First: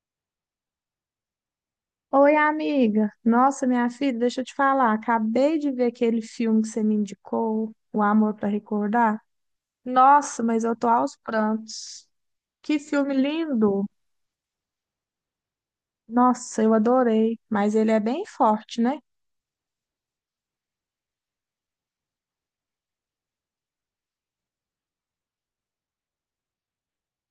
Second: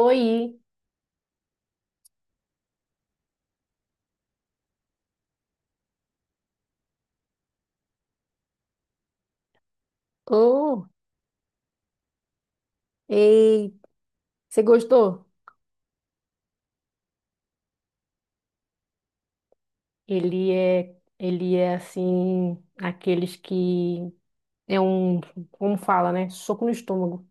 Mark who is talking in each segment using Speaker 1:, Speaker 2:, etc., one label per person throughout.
Speaker 1: Oi.
Speaker 2: Oi, amiga. Nossa, minha filha, deixa eu te falar. Acabei de ver aquele filme que você me indicou, O Amor para Recordar. Nossa, mas eu tô
Speaker 1: Oh,
Speaker 2: aos prantos. Que filme
Speaker 1: ei,
Speaker 2: lindo!
Speaker 1: você gostou?
Speaker 2: Nossa, eu adorei. Mas ele é bem forte, né?
Speaker 1: Ele é assim, aqueles que é um, como fala, né? Soco no estômago,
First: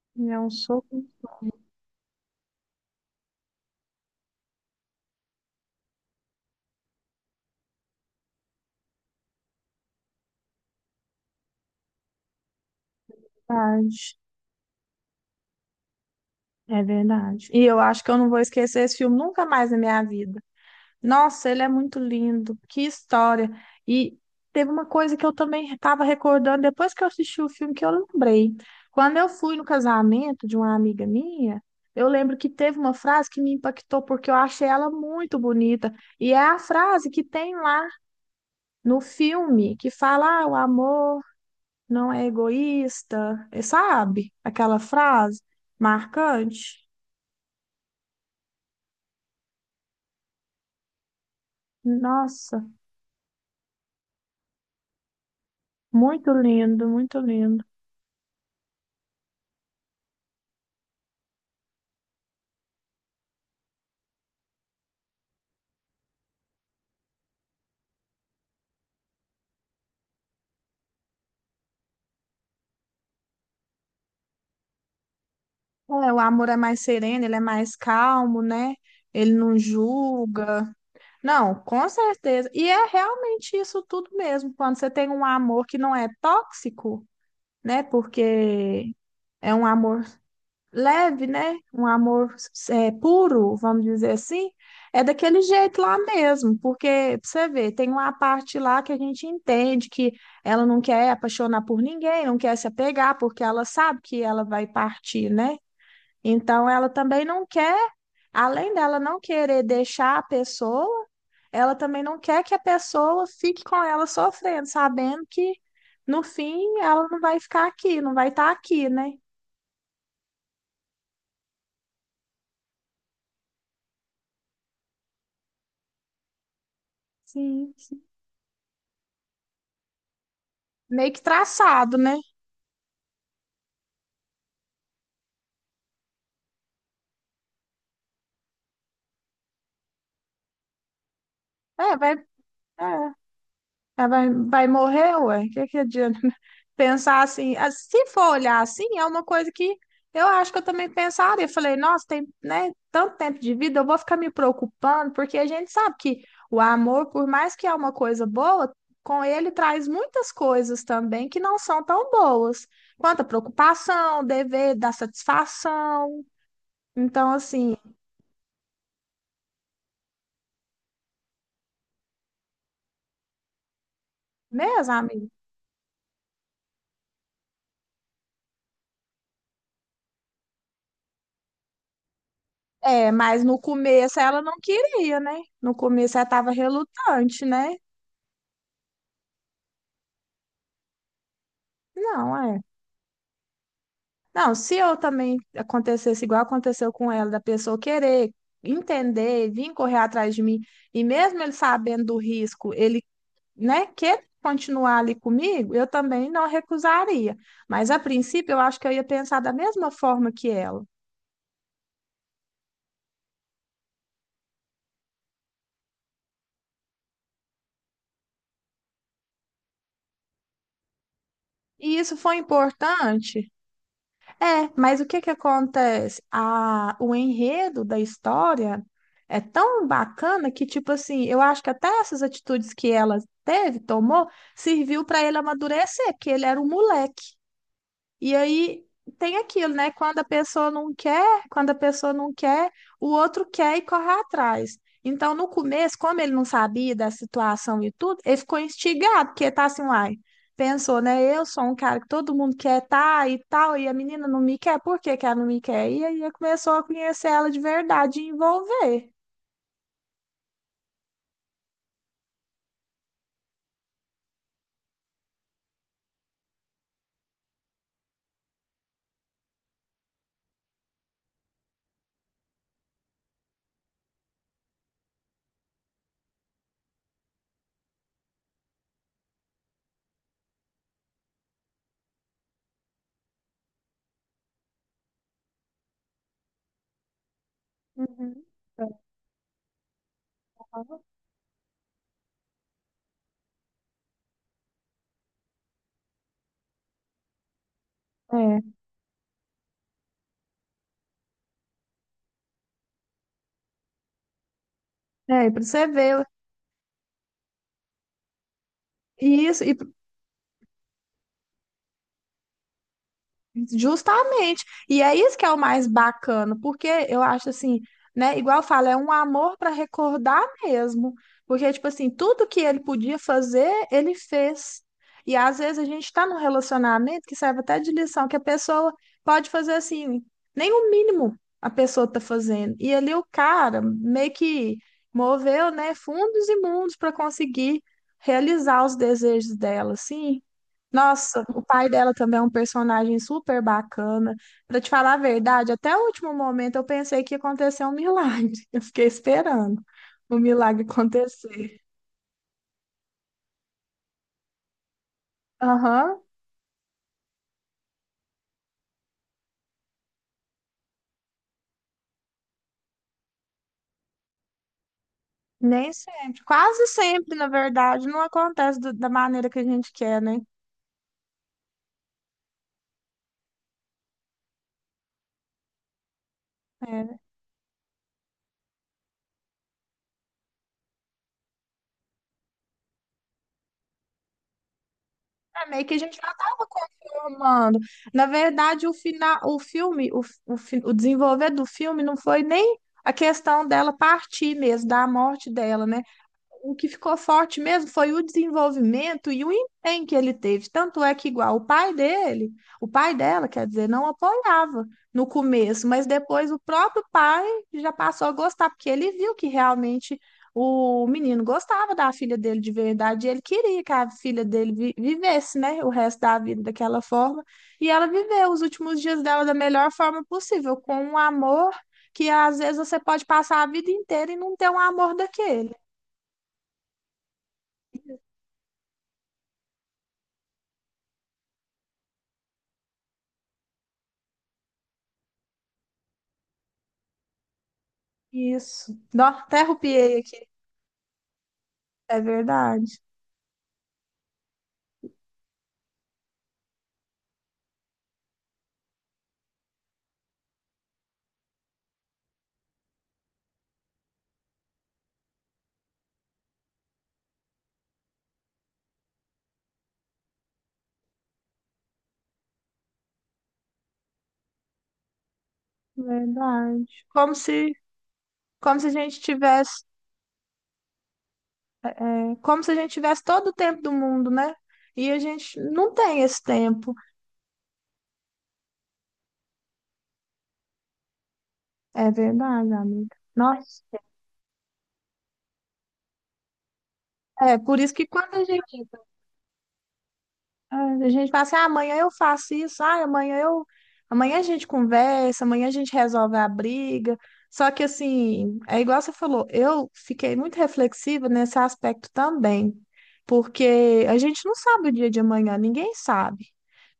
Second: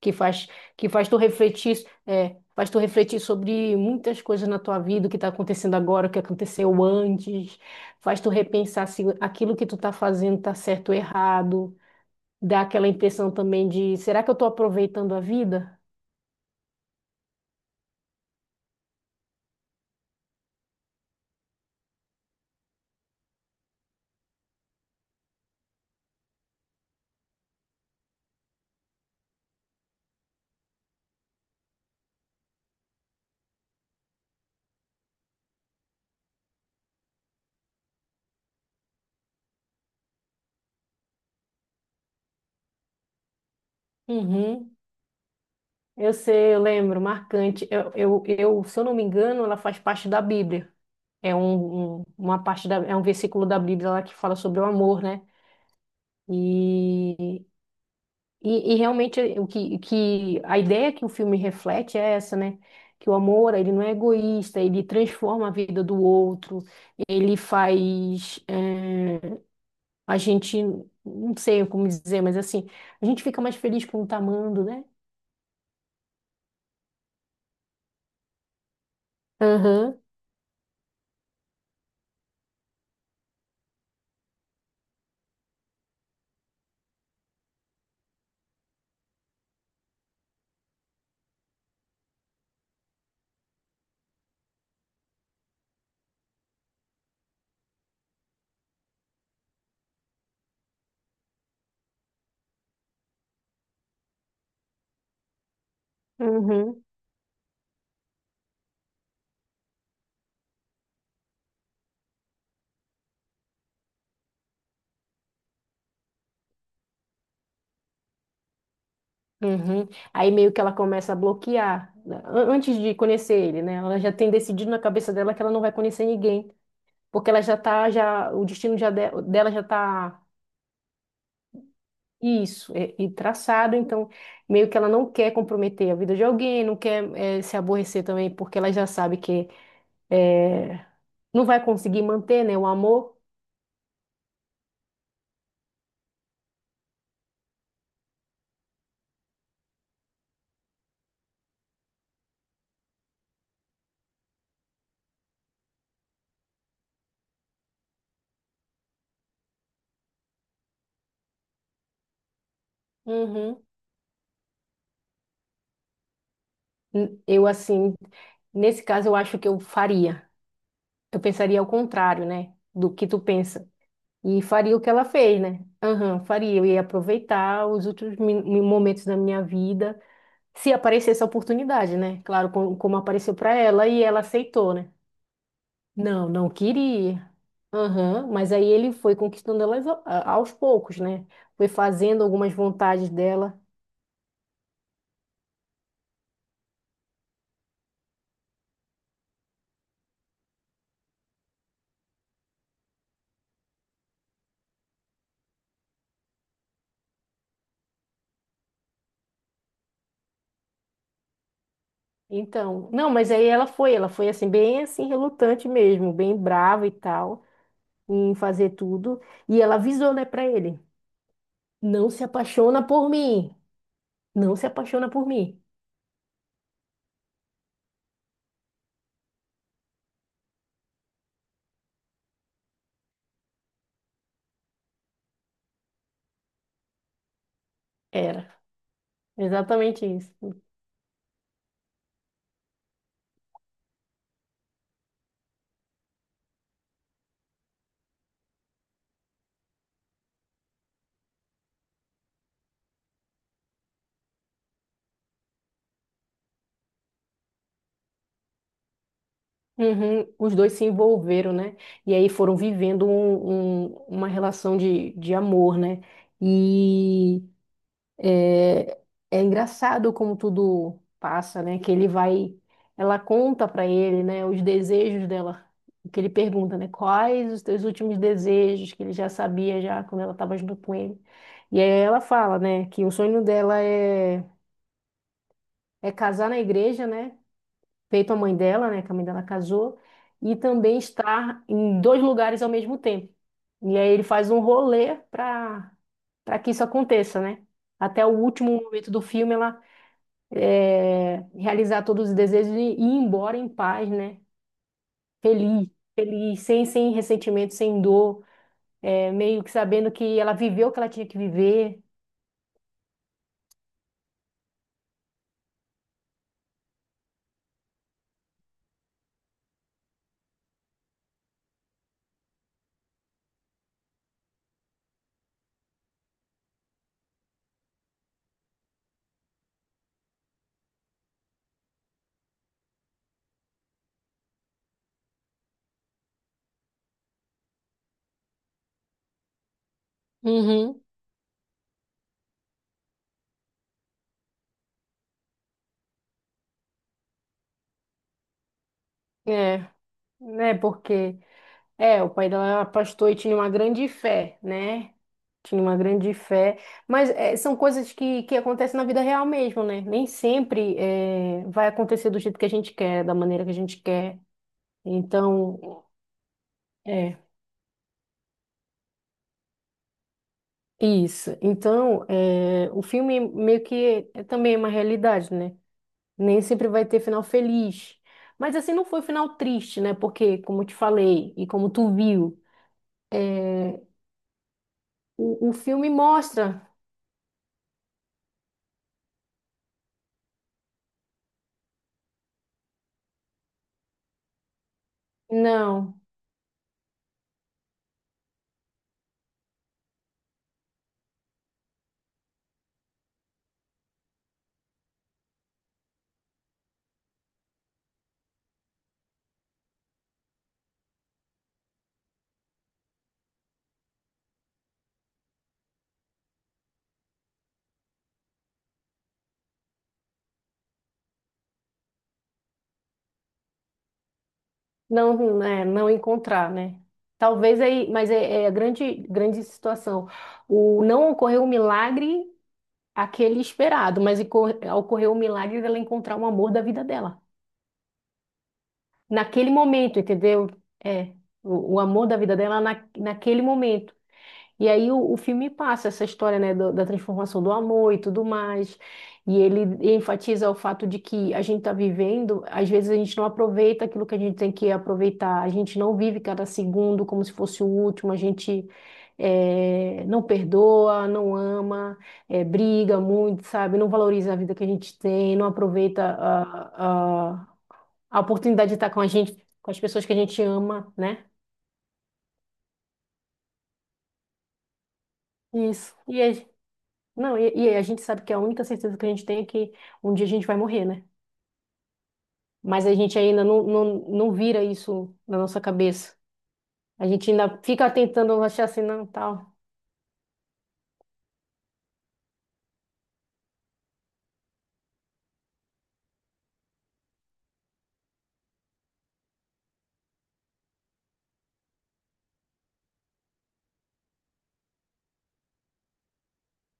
Speaker 1: que
Speaker 2: É
Speaker 1: faz,
Speaker 2: um
Speaker 1: que
Speaker 2: soco de
Speaker 1: faz tu refletir, é, faz tu refletir sobre muitas coisas na tua vida, o que tá acontecendo agora, o que aconteceu antes, faz tu repensar se aquilo que tu tá fazendo tá certo ou errado, dá aquela impressão também de,
Speaker 2: verdade.
Speaker 1: será que eu tô aproveitando a vida?
Speaker 2: É verdade. E eu acho que eu não vou esquecer esse filme nunca mais na minha vida. Nossa, ele é muito lindo, que história. E teve uma coisa que eu também estava recordando depois que eu assisti o filme que eu lembrei. Quando eu fui no casamento de uma amiga minha, eu lembro que teve uma frase que me impactou porque eu achei ela muito bonita. E é a frase que tem lá no filme que fala: ah, o amor não é egoísta, e sabe?
Speaker 1: Uhum.
Speaker 2: Aquela frase
Speaker 1: Eu sei, eu
Speaker 2: marcante.
Speaker 1: lembro, marcante. Eu, se eu não me engano, ela faz parte da Bíblia. É uma
Speaker 2: Nossa,
Speaker 1: parte da, é um versículo da Bíblia lá que fala sobre o amor, né?
Speaker 2: muito lindo, muito
Speaker 1: E,
Speaker 2: lindo.
Speaker 1: e realmente que a ideia que o filme reflete é essa, né? Que o amor, ele não é egoísta, ele transforma a vida do outro, ele faz a gente, não sei como dizer, mas assim, a gente fica mais feliz quando tá amando, né?
Speaker 2: É, o amor é mais sereno, ele é mais calmo, né? Ele não
Speaker 1: Aham,
Speaker 2: julga. Não, com certeza. E é realmente isso tudo mesmo. Quando você tem um amor que não é tóxico, né? Porque é um amor leve, né? Um amor puro, vamos dizer assim. É daquele jeito lá mesmo. Porque, pra você ver, tem uma parte lá que a gente entende que ela não quer apaixonar por ninguém, não quer se apegar, porque ela sabe que ela vai partir, né? Então,
Speaker 1: uhum.
Speaker 2: ela também não quer, além dela não querer deixar a pessoa, ela também não quer que a pessoa fique com ela sofrendo, sabendo que no fim ela não vai ficar aqui, não vai estar aqui, né?
Speaker 1: Uhum. Aí meio que ela começa a bloquear, né? Antes de conhecer ele, né? Ela já tem decidido na cabeça dela que ela não vai conhecer ninguém, porque ela já
Speaker 2: Sim,
Speaker 1: tá,
Speaker 2: sim.
Speaker 1: já, o destino já dela já tá
Speaker 2: Meio que traçado, né?
Speaker 1: isso, é, e traçado, então meio que ela não quer comprometer a vida de alguém, não quer se aborrecer também, porque ela já sabe que eh, não vai
Speaker 2: É,
Speaker 1: conseguir
Speaker 2: vai, é.
Speaker 1: manter, né, o amor.
Speaker 2: Ela vai morrer, ué? O que que adianta? Pensar assim, ah, se for olhar assim, é uma coisa que eu acho que eu também pensaria. Eu falei, nossa, tem, né, tanto tempo de vida, eu vou ficar me preocupando, porque a gente sabe que o amor, por mais que é uma coisa boa, com ele traz muitas coisas também que não são tão boas, quanto a
Speaker 1: Uhum.
Speaker 2: preocupação, dever, dar satisfação. Então,
Speaker 1: Eu
Speaker 2: assim,
Speaker 1: assim, nesse caso eu acho que eu faria, eu pensaria ao contrário, né, do que tu pensa. E faria o que
Speaker 2: mesmo,
Speaker 1: ela
Speaker 2: amiga.
Speaker 1: fez, né? Aham, faria. Eu ia aproveitar os últimos momentos da minha vida, se aparecesse a oportunidade, né? Claro, como
Speaker 2: É,
Speaker 1: apareceu
Speaker 2: mas
Speaker 1: para
Speaker 2: no
Speaker 1: ela e
Speaker 2: começo
Speaker 1: ela
Speaker 2: ela não
Speaker 1: aceitou, né?
Speaker 2: queria, né? No começo ela
Speaker 1: Não, não
Speaker 2: estava
Speaker 1: queria.
Speaker 2: relutante, né?
Speaker 1: Aham, mas aí ele foi conquistando ela aos poucos, né? Foi fazendo
Speaker 2: Não,
Speaker 1: algumas
Speaker 2: é.
Speaker 1: vontades dela.
Speaker 2: Não, se eu também acontecesse igual aconteceu com ela, da pessoa querer entender, vir correr atrás de mim, e mesmo ele sabendo do risco, ele, né, quer continuar ali comigo, eu também não recusaria. Mas a princípio, eu acho que eu ia pensar da mesma forma que ela.
Speaker 1: Então, não, mas aí ela foi assim, bem assim, relutante mesmo, bem brava e tal, em fazer tudo. E ela avisou, né, pra ele:
Speaker 2: E
Speaker 1: não
Speaker 2: isso
Speaker 1: se
Speaker 2: foi
Speaker 1: apaixona por
Speaker 2: importante.
Speaker 1: mim. Não se
Speaker 2: É, mas o
Speaker 1: apaixona
Speaker 2: que
Speaker 1: por
Speaker 2: que
Speaker 1: mim.
Speaker 2: acontece? O enredo da história é tão bacana que, tipo assim, eu acho que até essas atitudes que ela teve, tomou, serviu para ele amadurecer, que ele era um moleque. E
Speaker 1: Era.
Speaker 2: aí tem aquilo, né?
Speaker 1: Exatamente
Speaker 2: Quando a
Speaker 1: isso.
Speaker 2: pessoa não quer, quando a pessoa não quer, o outro quer e corre atrás. Então, no começo, como ele não sabia da situação e tudo, ele ficou instigado, porque tá assim, uai, pensou, né? Eu sou um cara que todo mundo quer tá e tal, e a menina não me quer, por que que ela não me quer? E aí ele começou a conhecer ela de verdade e envolver.
Speaker 1: Uhum. Os dois se envolveram, né? E aí foram vivendo uma relação de amor, né? E é, é engraçado como tudo passa, né? Que ele vai, ela conta pra ele, né? Os desejos dela, que ele pergunta, né? Quais os teus últimos desejos que ele já sabia já quando ela estava junto com ele. E aí ela fala, né? Que o sonho dela é casar na igreja, né? Feito a
Speaker 2: Uhum.
Speaker 1: mãe dela, né, que a mãe dela casou, e também estar em dois lugares ao mesmo tempo. E aí ele faz um rolê para que isso aconteça, né? Até o último momento do filme ela realizar todos os desejos e ir embora em paz, né?
Speaker 2: É, para você
Speaker 1: Feliz,
Speaker 2: ver.
Speaker 1: feliz, sem ressentimento, sem dor, é,
Speaker 2: E
Speaker 1: meio
Speaker 2: isso,
Speaker 1: que
Speaker 2: e
Speaker 1: sabendo que ela viveu o que ela tinha que viver.
Speaker 2: Justamente. E é isso que é o mais bacana, porque eu acho assim, né? Igual eu falo, é um amor para recordar mesmo. Porque, tipo assim, tudo que ele podia fazer, ele fez. E às vezes a gente está num relacionamento que serve até de lição, que a pessoa pode fazer assim, nem o mínimo a pessoa tá fazendo. E ali o cara meio que moveu, né, fundos e mundos para conseguir realizar os desejos dela, assim.
Speaker 1: Uhum.
Speaker 2: Nossa, o pai dela também é um personagem super bacana. Pra te falar a verdade, até o último momento eu pensei que ia acontecer um milagre. Eu fiquei esperando
Speaker 1: É,
Speaker 2: o
Speaker 1: né?
Speaker 2: milagre
Speaker 1: Porque
Speaker 2: acontecer.
Speaker 1: é, o pai dela era pastor e tinha uma grande fé, né? Tinha uma
Speaker 2: Aham,
Speaker 1: grande fé, mas são coisas que acontecem na vida real mesmo, né? Nem sempre vai acontecer do jeito que a gente quer, da maneira que a gente quer.
Speaker 2: nem
Speaker 1: Então,
Speaker 2: sempre. Quase sempre,
Speaker 1: é
Speaker 2: na verdade, não acontece da maneira que a gente quer, né?
Speaker 1: isso. Então, o filme meio que é também uma realidade, né? Nem sempre vai
Speaker 2: É,
Speaker 1: ter final feliz. Mas assim, não foi final triste, né? Porque, como eu te falei e como tu viu,
Speaker 2: é
Speaker 1: o
Speaker 2: meio que a
Speaker 1: filme
Speaker 2: gente já estava
Speaker 1: mostra.
Speaker 2: confirmando. Na verdade, o final, o filme, o desenvolver do filme não foi nem a questão dela partir mesmo, da morte dela, né?
Speaker 1: Não.
Speaker 2: O que ficou forte mesmo foi o desenvolvimento e o empenho que ele teve. Tanto é que, igual o pai dele, o pai dela, quer dizer, não apoiava no começo, mas depois o próprio pai já passou a gostar, porque ele viu que realmente o menino gostava da filha dele de verdade e ele queria que a filha dele vivesse, né, o resto da vida daquela forma. E ela viveu os últimos dias dela da melhor forma possível, com um amor. Que às vezes você pode passar a vida inteira e não ter um amor
Speaker 1: Não,
Speaker 2: daquele.
Speaker 1: é, não encontrar, né? Talvez aí, mas é, é a grande situação. O, não ocorreu o milagre aquele esperado, mas ocorreu o milagre dela encontrar o amor da vida dela.
Speaker 2: Isso. Nó, até
Speaker 1: Naquele momento,
Speaker 2: arrupiei aqui.
Speaker 1: entendeu? É, o
Speaker 2: É
Speaker 1: amor da vida dela
Speaker 2: verdade.
Speaker 1: naquele momento. E aí o filme passa essa história, né, da transformação do amor e tudo mais. E ele enfatiza o fato de que a gente está vivendo, às vezes a gente não aproveita aquilo que a gente tem que aproveitar, a gente não vive cada segundo como se fosse o último, a gente não perdoa, não ama, briga muito, sabe? Não valoriza a vida que a gente tem, não aproveita
Speaker 2: Verdade.
Speaker 1: a
Speaker 2: Como se a
Speaker 1: oportunidade de estar
Speaker 2: gente
Speaker 1: com a gente,
Speaker 2: tivesse,
Speaker 1: com as pessoas que a gente ama, né?
Speaker 2: como se a gente tivesse todo o tempo do mundo, né? E a gente não
Speaker 1: Isso.
Speaker 2: tem
Speaker 1: E
Speaker 2: esse
Speaker 1: aí,
Speaker 2: tempo.
Speaker 1: não, e a gente sabe que a única certeza que a gente tem é que um dia a gente vai morrer, né?
Speaker 2: É verdade,
Speaker 1: Mas a
Speaker 2: amiga.
Speaker 1: gente ainda não,
Speaker 2: Nossa.
Speaker 1: não, não vira isso na nossa cabeça. A gente
Speaker 2: É,
Speaker 1: ainda
Speaker 2: por isso que
Speaker 1: fica
Speaker 2: quando a
Speaker 1: tentando achar
Speaker 2: gente
Speaker 1: assim, não, tal.
Speaker 2: ah, A gente fala assim, ah, amanhã eu faço isso, ah, amanhã eu. Amanhã a gente conversa, amanhã a gente resolve a briga. Só que assim, é igual você falou, eu fiquei muito reflexiva nesse aspecto também, porque a gente não sabe o dia de amanhã, ninguém sabe.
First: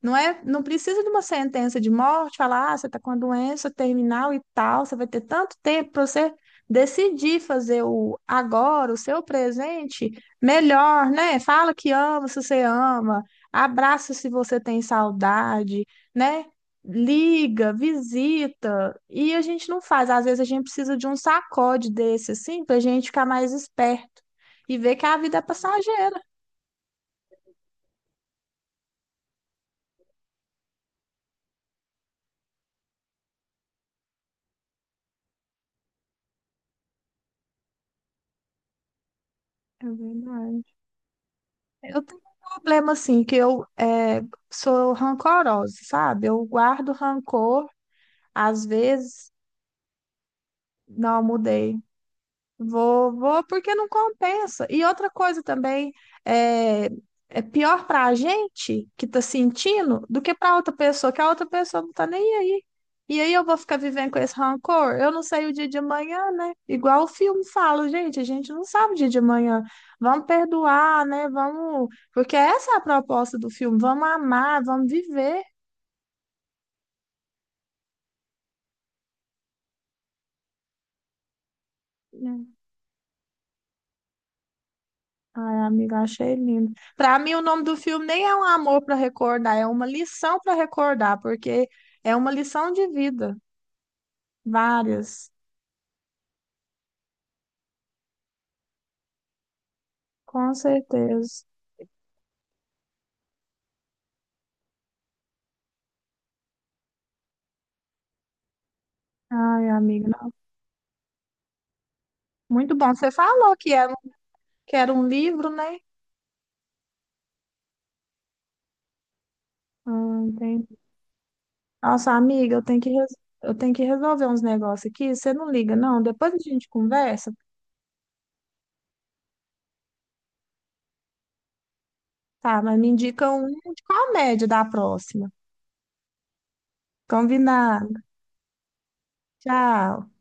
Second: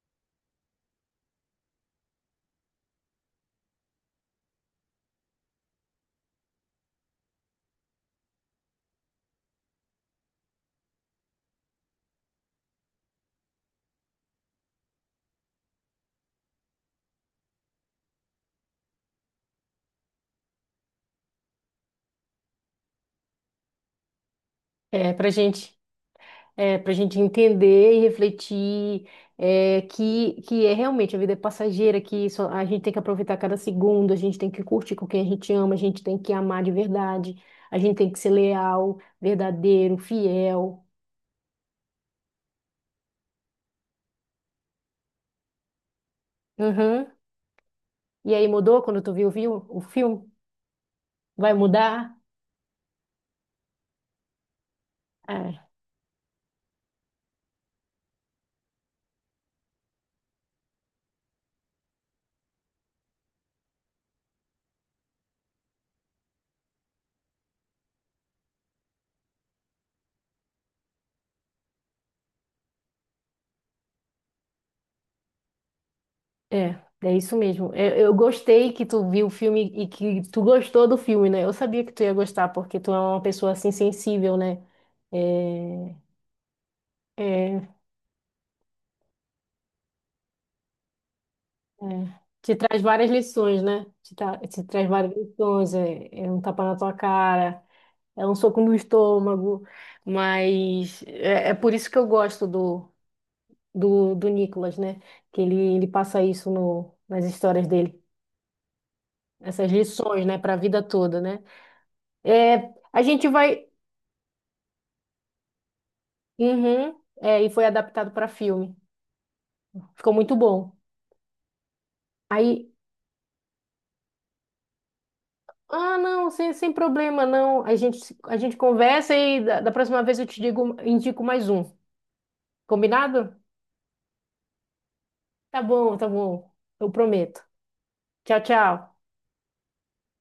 Speaker 2: Não é, não precisa de uma sentença de morte, falar, ah, você está com a doença terminal e tal, você vai ter tanto tempo para você decidir fazer o agora, o seu presente melhor, né? Fala que ama, se você ama abraça, se você tem saudade, né? Liga, visita. E a gente não faz. Às vezes a gente precisa de um sacode desse, assim, pra gente ficar mais esperto e ver que
Speaker 1: É
Speaker 2: a
Speaker 1: pra
Speaker 2: vida é
Speaker 1: gente,
Speaker 2: passageira.
Speaker 1: é pra gente entender e refletir que é realmente a vida é passageira, que só, a gente tem que aproveitar cada segundo, a gente tem que curtir com quem a gente ama, a gente tem que amar de verdade, a gente tem que ser leal,
Speaker 2: É
Speaker 1: verdadeiro,
Speaker 2: verdade.
Speaker 1: fiel.
Speaker 2: Eu tenho um problema, assim, que eu sou rancorosa, sabe? Eu guardo
Speaker 1: Uhum.
Speaker 2: rancor,
Speaker 1: E aí
Speaker 2: às
Speaker 1: mudou quando tu viu,
Speaker 2: vezes.
Speaker 1: viu o filme?
Speaker 2: Não,
Speaker 1: Vai
Speaker 2: mudei.
Speaker 1: mudar?
Speaker 2: Vou, vou, porque não compensa. E outra coisa
Speaker 1: É,
Speaker 2: também, é, é pior para a gente que tá sentindo do que para outra pessoa, que a outra pessoa não tá nem aí. E aí eu vou ficar vivendo com esse rancor? Eu não sei o dia de amanhã, né? Igual o filme fala, gente, a gente não sabe o dia de amanhã. Vamos perdoar, né? Vamos. Porque essa é a proposta do filme, vamos amar, vamos viver,
Speaker 1: é, é isso mesmo. Eu gostei que tu viu o filme e que tu gostou do filme, né? Eu sabia que tu ia
Speaker 2: né?
Speaker 1: gostar, porque tu é uma pessoa assim sensível, né?
Speaker 2: Ai,
Speaker 1: É,
Speaker 2: amiga, achei lindo. Para mim, o nome
Speaker 1: é,
Speaker 2: do filme nem é um amor para recordar, é uma lição para recordar, porque é
Speaker 1: é.
Speaker 2: uma
Speaker 1: Te
Speaker 2: lição
Speaker 1: traz
Speaker 2: de
Speaker 1: várias
Speaker 2: vida.
Speaker 1: lições, né? Te, te traz várias
Speaker 2: Várias,
Speaker 1: lições. É, é um tapa na tua cara, é um soco no estômago.
Speaker 2: com
Speaker 1: Mas
Speaker 2: certeza.
Speaker 1: é, é por isso que eu gosto do Nicolas, né? Que ele passa isso no, nas histórias dele.
Speaker 2: Ai,
Speaker 1: Essas
Speaker 2: amiga,
Speaker 1: lições,
Speaker 2: não.
Speaker 1: né? Para a vida toda, né? É,
Speaker 2: Muito bom.
Speaker 1: a
Speaker 2: Você
Speaker 1: gente
Speaker 2: falou
Speaker 1: vai.
Speaker 2: que era um livro, né?
Speaker 1: Uhum. É, e foi adaptado para filme. Ficou muito bom.
Speaker 2: Entendi. Nossa, amiga,
Speaker 1: Aí,
Speaker 2: eu tenho que resolver uns negócios aqui. Você não liga,
Speaker 1: ah,
Speaker 2: não?
Speaker 1: não,
Speaker 2: Depois a
Speaker 1: sem,
Speaker 2: gente
Speaker 1: sem problema,
Speaker 2: conversa.
Speaker 1: não. A gente conversa da próxima vez eu te digo, indico mais um.
Speaker 2: Tá, mas me
Speaker 1: Combinado?
Speaker 2: indica um de comédia da próxima.
Speaker 1: Tá bom, tá bom. Eu prometo.
Speaker 2: Combinado.
Speaker 1: Tchau, tchau.
Speaker 2: Tchau.